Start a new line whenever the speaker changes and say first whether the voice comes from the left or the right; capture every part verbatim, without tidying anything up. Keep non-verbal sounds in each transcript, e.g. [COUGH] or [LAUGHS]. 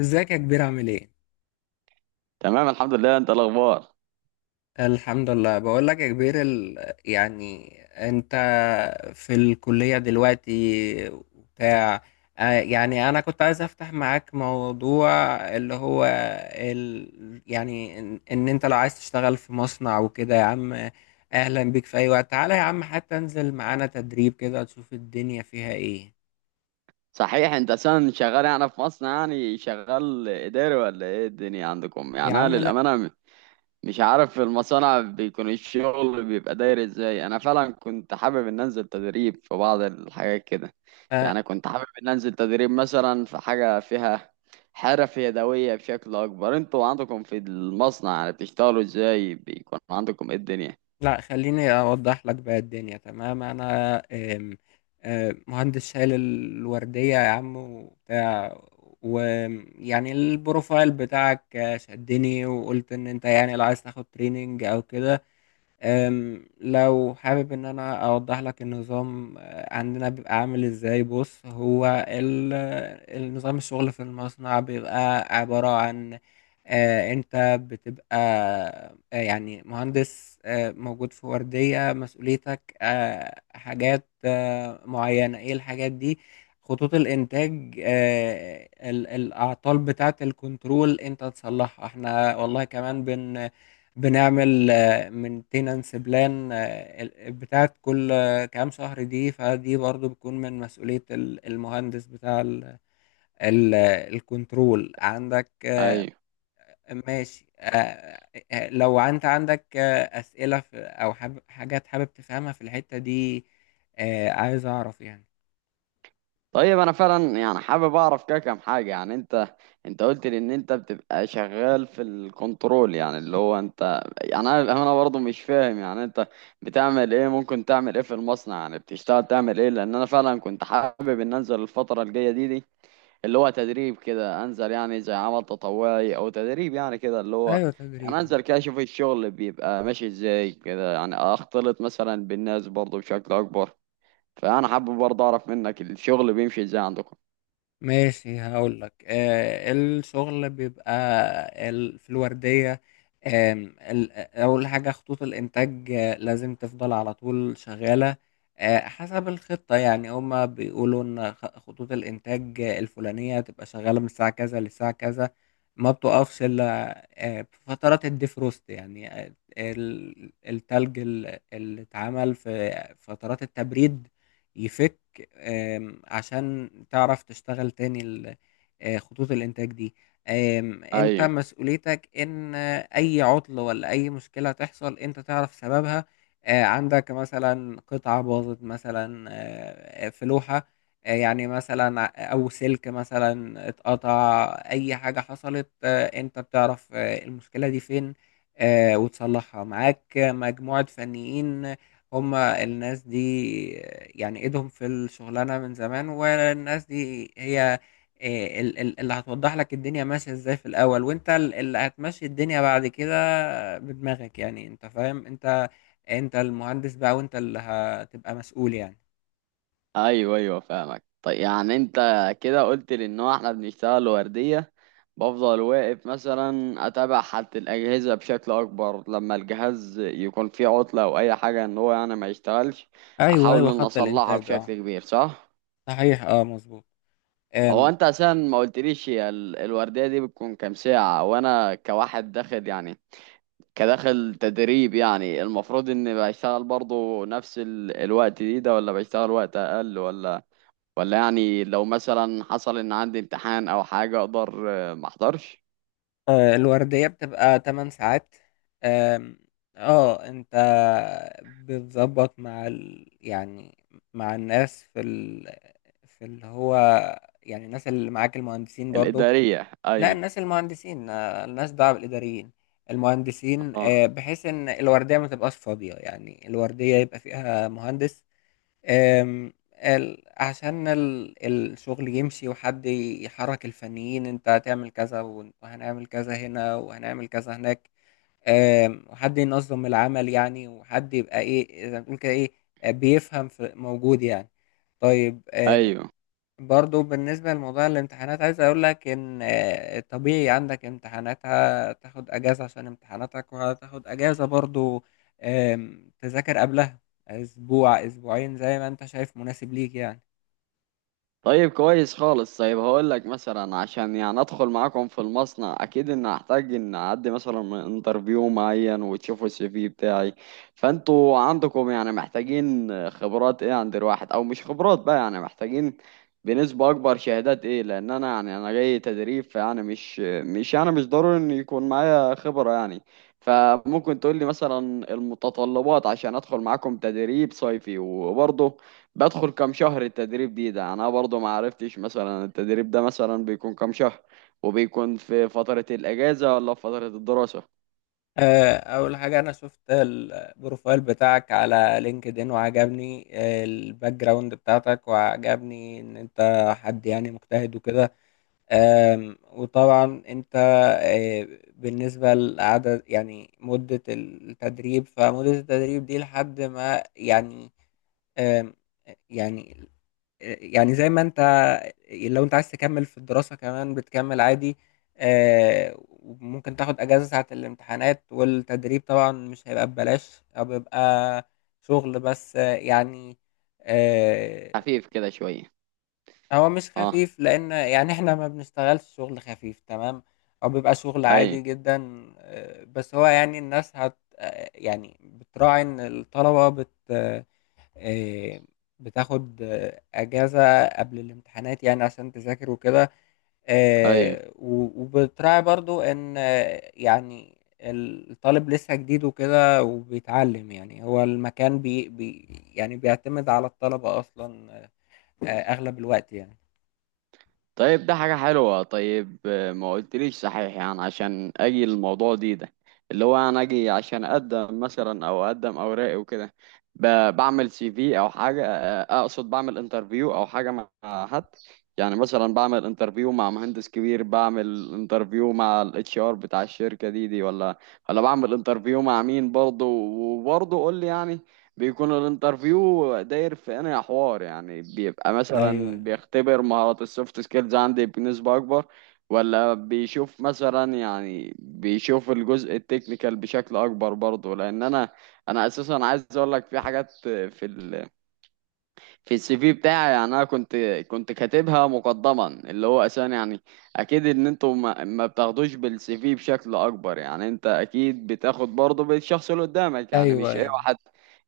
left: ازيك يا كبير؟ عامل ايه؟
right: تمام الحمد لله، انت الاخبار؟
left: الحمد لله. بقول لك يا كبير، ال... يعني انت في الكلية دلوقتي وبتاع؟ آه، يعني انا كنت عايز افتح معاك موضوع، اللي هو ال... يعني ان ان انت لو عايز تشتغل في مصنع وكده يا عم، اهلا بيك في اي وقت. تعالى يا عم حتى انزل معانا تدريب كده تشوف الدنيا فيها ايه.
right: صحيح انت اصلا شغال يعني في مصر؟ يعني شغال اداري ولا ايه الدنيا عندكم؟ يعني
left: يا
right: انا
left: عم لا،
right: للامانه م- مش عارف في المصانع بيكون الشغل بيبقى داير ازاي. انا فعلا كنت حابب ان انزل تدريب في بعض الحاجات كده.
left: آه،
right: يعني كنت حابب ان انزل تدريب مثلا في حاجه فيها حرف يدويه بشكل اكبر. انتوا عندكم في المصنع يعني بتشتغلوا ازاي؟ بيكون عندكم ايه الدنيا؟
left: لا خليني أوضح لك بقى الدنيا. تمام أنا آم، آم، مهندس شايل الوردية يا عم وبتاع، ويعني البروفايل بتاعك شدني وقلت إن أنت يعني لو عايز تاخد تريننج أو كده. أم، لو حابب ان انا اوضح لك النظام آه، عندنا بيبقى عامل ازاي، بص هو ال- النظام الشغل في المصنع بيبقى عبارة عن آه، انت بتبقى آه، يعني مهندس آه، موجود في وردية. مسؤوليتك آه، حاجات آه، معينة. ايه الحاجات دي؟ خطوط الانتاج، آه، ال- الاعطال بتاعة الكنترول انت تصلحها، احنا والله كمان بن بنعمل مينتيننس بلان بتاعت كل كام شهر دي، فدي برضو بتكون من مسؤولية ال- المهندس بتاع ال- ال- الكنترول عندك. آه،
right: ايوه.
left: ماشي. آه، آه، لو انت عندك آه، أسئلة في- او حاب- حاجات حابب تفهمها في الحتة دي، آه، عايز اعرف يعني.
right: طيب انا فعلا يعني حابب اعرف كده كام حاجه. يعني انت انت قلت لي ان انت بتبقى شغال في الكنترول، يعني اللي هو انت، يعني انا انا برضه مش فاهم يعني انت بتعمل ايه، ممكن تعمل ايه في المصنع، يعني بتشتغل تعمل ايه. لان انا فعلا كنت حابب ان انزل الفتره الجايه دي دي اللي هو تدريب كده، انزل يعني زي عمل تطوعي او تدريب يعني كده اللي هو،
left: ايوه تدريب،
right: يعني
left: آه.
right: انزل كده اشوف الشغل بيبقى ماشي ازاي كده، يعني اختلط مثلا بالناس برضه بشكل اكبر. فانا حابب برضه اعرف منك الشغل بيمشي ازاي عندكم.
left: ماشي هقول لك، آه الشغل بيبقى ال- في الوردية، آم، ال- أول حاجة خطوط الإنتاج آه، لازم تفضل على طول شغالة، آه حسب الخطة. يعني هما بيقولوا إن خ- خطوط الإنتاج آه، الفلانية تبقى شغالة من الساعة كذا للساعة كذا، ما بتقفش إلا آه، في فترات الديفروست. يعني آه، ال- التلج ال- اللي اتعمل في فترات التبريد يفك، آم، عشان تعرف تشتغل تاني ال- آه، خطوط الإنتاج دي. آم، أنت
right: ايوه.
left: مسؤوليتك إن آه، أي عطل ولا أي مشكلة تحصل أنت تعرف سببها. آه، عندك مثلا قطعة باظت مثلا، آه، في لوحة، آه، يعني مثلا ع- أو سلك مثلا اتقطع، أي حاجة حصلت آه، أنت بتعرف آه، المشكلة دي فين آه، وتصلحها. معاك مجموعة فنيين، هم الناس دي يعني ايدهم في الشغلانة من زمان، والناس دي هي إيه، ال- ال- اللي هتوضح لك الدنيا ماشية ازاي في الاول، وانت ال- اللي هتمشي الدنيا بعد كده بدماغك. يعني انت فاهم، انت انت المهندس بقى، وانت اللي هتبقى مسؤول يعني.
right: ايوه، ايوه فاهمك. طيب يعني انت كده قلت لي ان هو احنا بنشتغل ورديه، بفضل واقف مثلا اتابع حالة الاجهزه بشكل اكبر، لما الجهاز يكون فيه عطله او اي حاجه ان هو يعني ما يشتغلش
left: ايوه
right: احاول
left: ايوه،
right: ان
left: خط
right: اصلحها
left: الانتاج
right: بشكل
left: اه.
right: كبير، صح؟
left: صحيح اه، مظبوط.
right: هو
left: أم،
right: انت عشان ما قلتليش، هي ال- الورديه دي بتكون كام ساعه، وانا كواحد داخل يعني كداخل تدريب، يعني المفروض اني بشتغل برضه نفس ال- الوقت دي ده ولا بشتغل وقت اقل، ولا ولا يعني لو مثلا حصل ان عندي امتحان او حاجة اقدر آه، ما احضرش.
left: آه، الوردية بتبقى تمن ساعات. آم، اه انت بتظبط مع ال... يعني مع الناس في ال... في اللي هو يعني الناس اللي معاك المهندسين برضو.
right: الإدارية،
left: لا
right: ايوه.
left: الناس المهندسين آه، الناس بقى الإداريين المهندسين،
right: اه،
left: آه، بحيث ان الوردية ما تبقاش فاضية. يعني الوردية يبقى فيها مهندس آم، ال- عشان ال- الشغل يمشي، وحد يحرك الفنيين، انت هتعمل كذا وان- وهنعمل كذا هنا وهنعمل كذا هناك، آم، وحد ينظم العمل. يعني وحد يبقى ايه زي ما بتقول كده، ايه، آه، بيفهم في موجود يعني. طيب،
right: ايوه.
left: برضو بالنسبة لموضوع الامتحانات عايز أقول لك إن آه، طبيعي عندك امتحانات هتاخد أجازة عشان امتحاناتك، وهتاخد أجازة برضو آم، تذاكر قبلها أسبوع أسبوعين زي ما أنت شايف مناسب ليك يعني.
right: طيب كويس خالص. طيب هقول لك مثلا، عشان يعني ادخل معاكم في المصنع اكيد ان هحتاج ان اعدي مثلا انترفيو معين وتشوفوا السي في بتاعي. فانتوا عندكم يعني محتاجين خبرات ايه عند الواحد، او مش خبرات بقى، يعني محتاجين بنسبة اكبر شهادات ايه؟ لان انا يعني انا جاي تدريب، فيعني مش مش يعني مش ضروري ان يكون معايا خبرة يعني. فممكن تقول لي مثلا المتطلبات عشان ادخل معاكم تدريب صيفي. وبرضه بدخل كام شهر التدريب دي ده؟ انا برضو ما عرفتش مثلا التدريب ده مثلا بيكون كام شهر، وبيكون في فترة الاجازة ولا في فترة الدراسة.
left: آه، أول حاجة أنا شفت البروفايل بتاعك على لينكد إن وعجبني آه، الباك جراوند بتاعتك، وعجبني إن أنت حد يعني مجتهد وكده. آم، وطبعا انت آه، بالنسبة لعدد يعني مدة التدريب، فمدة التدريب دي لحد ما يعني آم، يعني يعني زي ما انت، لو انت عايز تكمل في الدراسة كمان بتكمل عادي. آه، وممكن تاخد اجازة ساعة الامتحانات. والتدريب طبعا مش هيبقى ببلاش، او بيبقى شغل بس آه، يعني آه،
right: خفيف كده شوية.
left: هو مش
right: اه.
left: خفيف، لان يعني احنا ما بنشتغلش شغل خفيف تمام، او بيبقى شغل
right: اي.
left: عادي جدا. آه، بس هو يعني الناس هت آه، يعني بتراعي ان الطلبة بت آه، آه، بتاخد آه، اجازة قبل الامتحانات يعني عشان تذاكر وكده،
right: اي.
left: آه، و- وبتراعي برضو ان آه، يعني الطالب لسه جديد وكده وبيتعلم. يعني هو المكان بي بي يعني بيعتمد على الطلبة اصلا آه، اغلب الوقت يعني.
right: طيب ده حاجة حلوة. طيب آه، ما قلتليش صحيح، يعني عشان اجي الموضوع دي ده اللي هو انا اجي عشان اقدم مثلا او اقدم اوراقي وكده، ب- بعمل سي في او حاجة، آه، اقصد بعمل انترفيو او حاجة مع حد. يعني مثلا بعمل انترفيو مع مهندس كبير، بعمل انترفيو مع الاتش ار بتاع الشركة دي دي ولا ولا بعمل انترفيو مع مين برضه؟ وبرضه قول لي يعني بيكون الانترفيو داير في انا حوار، يعني بيبقى
left: أيوه،
right: مثلا
left: أيوه.
right: بيختبر مهارات السوفت سكيلز عندي بنسبة اكبر، ولا بيشوف مثلا، يعني بيشوف الجزء التكنيكال بشكل اكبر برضه. لان انا انا اساسا عايز اقول لك في حاجات في في السي في بتاعي. يعني انا كنت كنت كاتبها مقدما اللي هو اساسا يعني اكيد ان انتوا ما, ما بتاخدوش بالسي في بشكل اكبر، يعني انت اكيد بتاخد برضه بالشخص اللي قدامك، يعني
left: أيوه،
right: مش اي
left: أيوه.
right: واحد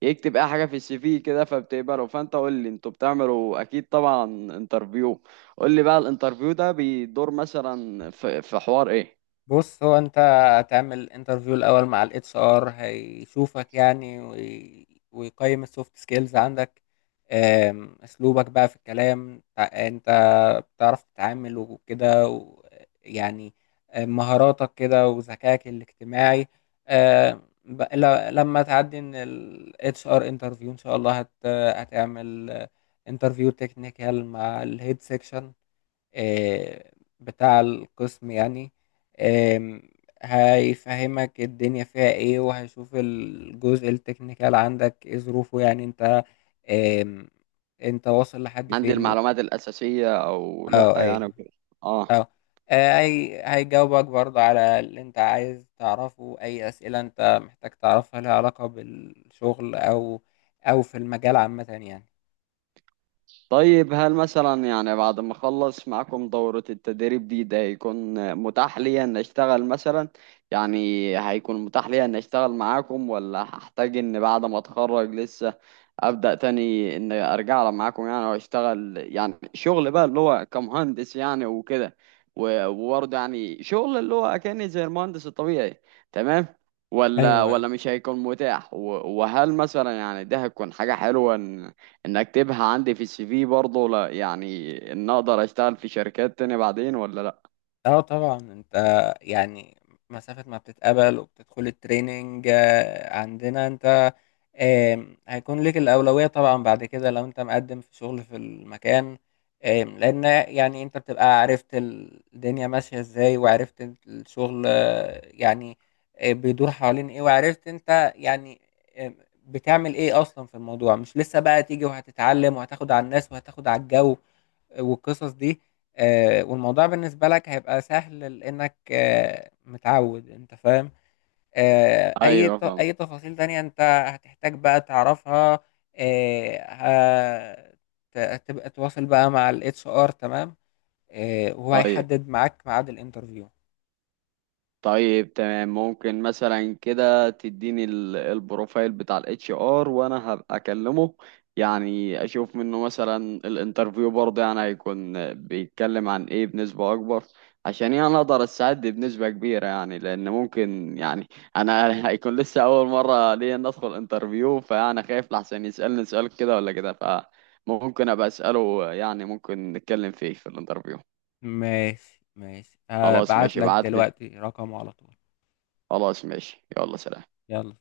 right: يكتب اي حاجه في السي في كده فبتقبله. فانت قول لي انتوا بتعملوا اكيد طبعا انترفيو، قول لي بقى الانترفيو ده بيدور مثلا في, في حوار ايه؟
left: بُص، هو أنت هتعمل interview الأول مع إتش آر، هيشوفك يعني وي ويقيّم الsoft skills عندك، آمم، أسلوبك بقى في الكلام، ت أنت بتعرف تتعامل وكده، ويعني آآ، مهاراتك كده وذكائك الاجتماعي. آآ، ب ل لمّا تعدّي من H R interview إن شاء الله هت هتعمل interview technical مع الhead section. آه، بتاع القسم يعني، آم، هيفهمك الدنيا فيها ايه، وهيشوف الجزء التكنيكال عندك ايه ظروفه. يعني انت آم، انت واصل لحد
right: عندي
left: فين و...
right: المعلومات الاساسيه او لا
left: اه
right: يعني
left: ايوه،
right: وكده. آه.
left: اه. آه، هي هيجاوبك برضه على اللي انت عايز تعرفه، اي اسئلة انت محتاج تعرفها لها علاقة بالشغل، او او في المجال عامة يعني.
right: طيب هل مثلا يعني بعد ما اخلص معاكم دورة التدريب دي ده هيكون متاح ليا ان اشتغل مثلا، يعني هيكون متاح ليا ان اشتغل معاكم، ولا هحتاج ان بعد ما اتخرج لسه ابدأ تاني ان ارجع معاكم يعني واشتغل يعني شغل بقى اللي هو كمهندس يعني وكده، و- وبرضه يعني شغل اللي هو اكاني زي المهندس الطبيعي تمام، ولا
left: ايوه
right: ولا مش هيكون متاح؟ و- وهل مثلا يعني ده هتكون حاجة حلوة ان اكتبها عندي في السي في برضه، لا يعني ان اقدر اشتغل في شركات تاني بعدين ولا لا؟
left: اه، طبعا انت يعني مسافة ما بتتقبل وبتدخل التريننج آه، عندنا انت آم، هيكون لك الأولوية طبعا بعد كده لو انت مقدم في شغل في المكان. آم، لأن يعني انت بتبقى عرفت الدنيا ماشية ازاي، وعرفت الشغل آه، يعني آه، بيدور حوالين ايه، وعرفت انت يعني آم، بتعمل ايه اصلا في الموضوع. مش لسه بقى تيجي وهتتعلم وهتاخد على الناس وهتاخد على الجو والقصص دي. آه، والموضوع بالنسبة لك هيبقى سهل لأنك آه، متعود، أنت فاهم. آه، أي
right: ايوه،
left: ت-
right: فاهم.
left: أي تفاصيل تانية أنت هتحتاج بقى تعرفها، آه، هت- هتبقى تواصل بقى مع ال إتش آر، تمام. آه، وهو
right: طيب.
left: هيحدد معاك ميعاد الانترفيو.
right: طيب تمام، ممكن مثلا كده تديني ال- البروفايل بتاع الاتش ار وانا هبقى اكلمه، يعني اشوف منه مثلا الانترفيو برضه يعني هيكون بيتكلم عن ايه بنسبة اكبر، عشان يعني اقدر اساعد بنسبة كبيرة. يعني لان ممكن يعني انا [LAUGHS] هيكون لسه اول مرة ليا إن ادخل انترفيو، فانا خايف لحسن يسألني سؤال كده ولا كده، فممكن ابقى اسأله، يعني ممكن نتكلم فيه في الانترفيو.
left: ماشي ماشي،
right: خلاص
left: هبعت
right: ماشي،
left: لك
right: ابعت لي.
left: دلوقتي رقمه على طول.
right: خلاص ماشي، يلا سلام.
left: يلا.